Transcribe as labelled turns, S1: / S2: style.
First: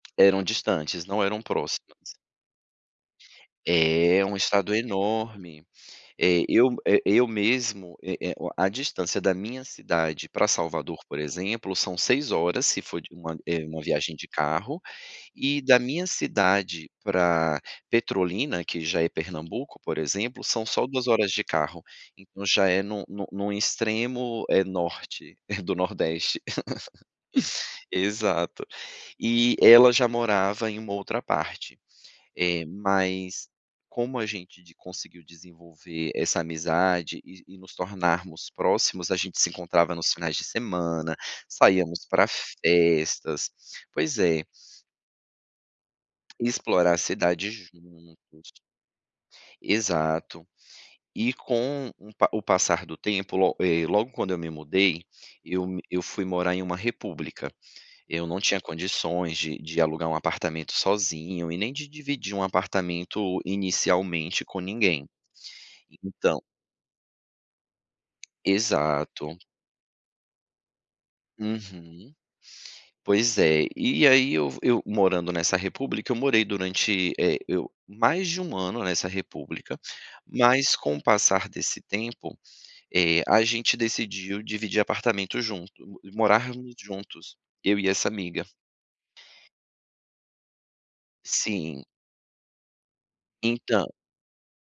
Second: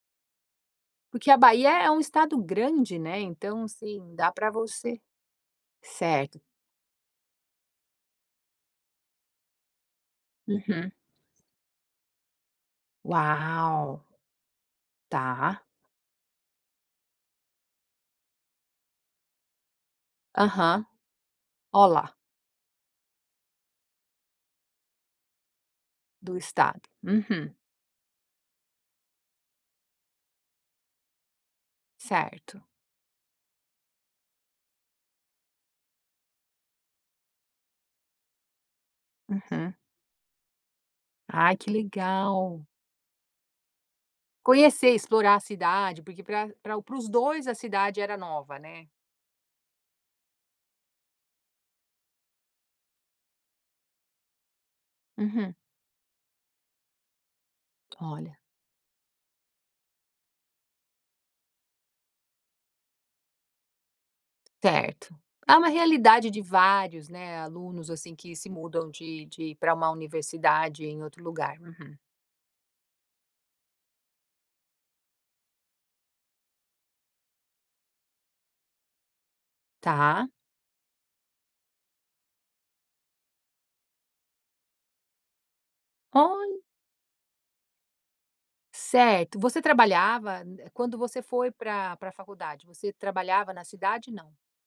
S1: Eram distantes, não
S2: Porque a
S1: eram
S2: Bahia é um
S1: próximas.
S2: estado grande, né, então, assim,
S1: É
S2: dá
S1: um
S2: para
S1: estado
S2: você
S1: enorme,
S2: certo.
S1: eh, eu eh, eu mesmo, é é o a distância da minha cidade para
S2: Uhum.
S1: Salvador, por exemplo, são 6 horas se for de uma eh, uma
S2: Uau.
S1: viagem de carro, e
S2: Tá.
S1: da minha cidade pra Petrolina que já é Pernambuco por exemplo são
S2: Aham,
S1: só 2 horas de carro.
S2: ó lá.
S1: Então já é no no no extremo, eh, norte, eh, do
S2: Do
S1: nordeste.
S2: estado, uhum.
S1: Exato, e ela já morava em uma outra parte,
S2: Certo.
S1: eh, mas, como a gente de conseguiu desenvolver essa amizade e e nos tornarmos próximos, a gente se
S2: Uhum.
S1: encontrava nos finais de semana,
S2: Ai que
S1: saíamos pra
S2: legal.
S1: festas, pois é.
S2: Conhecer, explorar a cidade, porque pra pra
S1: Explorar
S2: para
S1: a
S2: os 2
S1: cidade
S2: a cidade era
S1: juntos.
S2: nova, né.
S1: Exato, e com um o passar do tempo, lo eh, logo quando eu me mudei,
S2: Uhum.
S1: eu me eu fui morar em uma república, eu
S2: Olha.
S1: não tinha condições de de alugar um apartamento sozinho e nem de dividir um apartamento inicialmente com ninguém,
S2: Certo, é uma realidade
S1: então
S2: de vários, né, alunos assim que se mudam de
S1: Exato.
S2: de para uma universidade em outro lugar, uhum.
S1: Uhum, pois é, e aí eu v eu morando nessa república, eu morei durante, eh, eu mais de 1 ano nessa república.
S2: Tá.
S1: Mas, com o passar desse tempo, eh, a gente decidiu dividir apartamento junto,
S2: Olh
S1: morarmos juntos, eu e essa amiga.
S2: Certo, você trabalhava n quando você foi
S1: Sim.
S2: pra pra faculdade, você trabalhava na
S1: Entã
S2: cidade, não?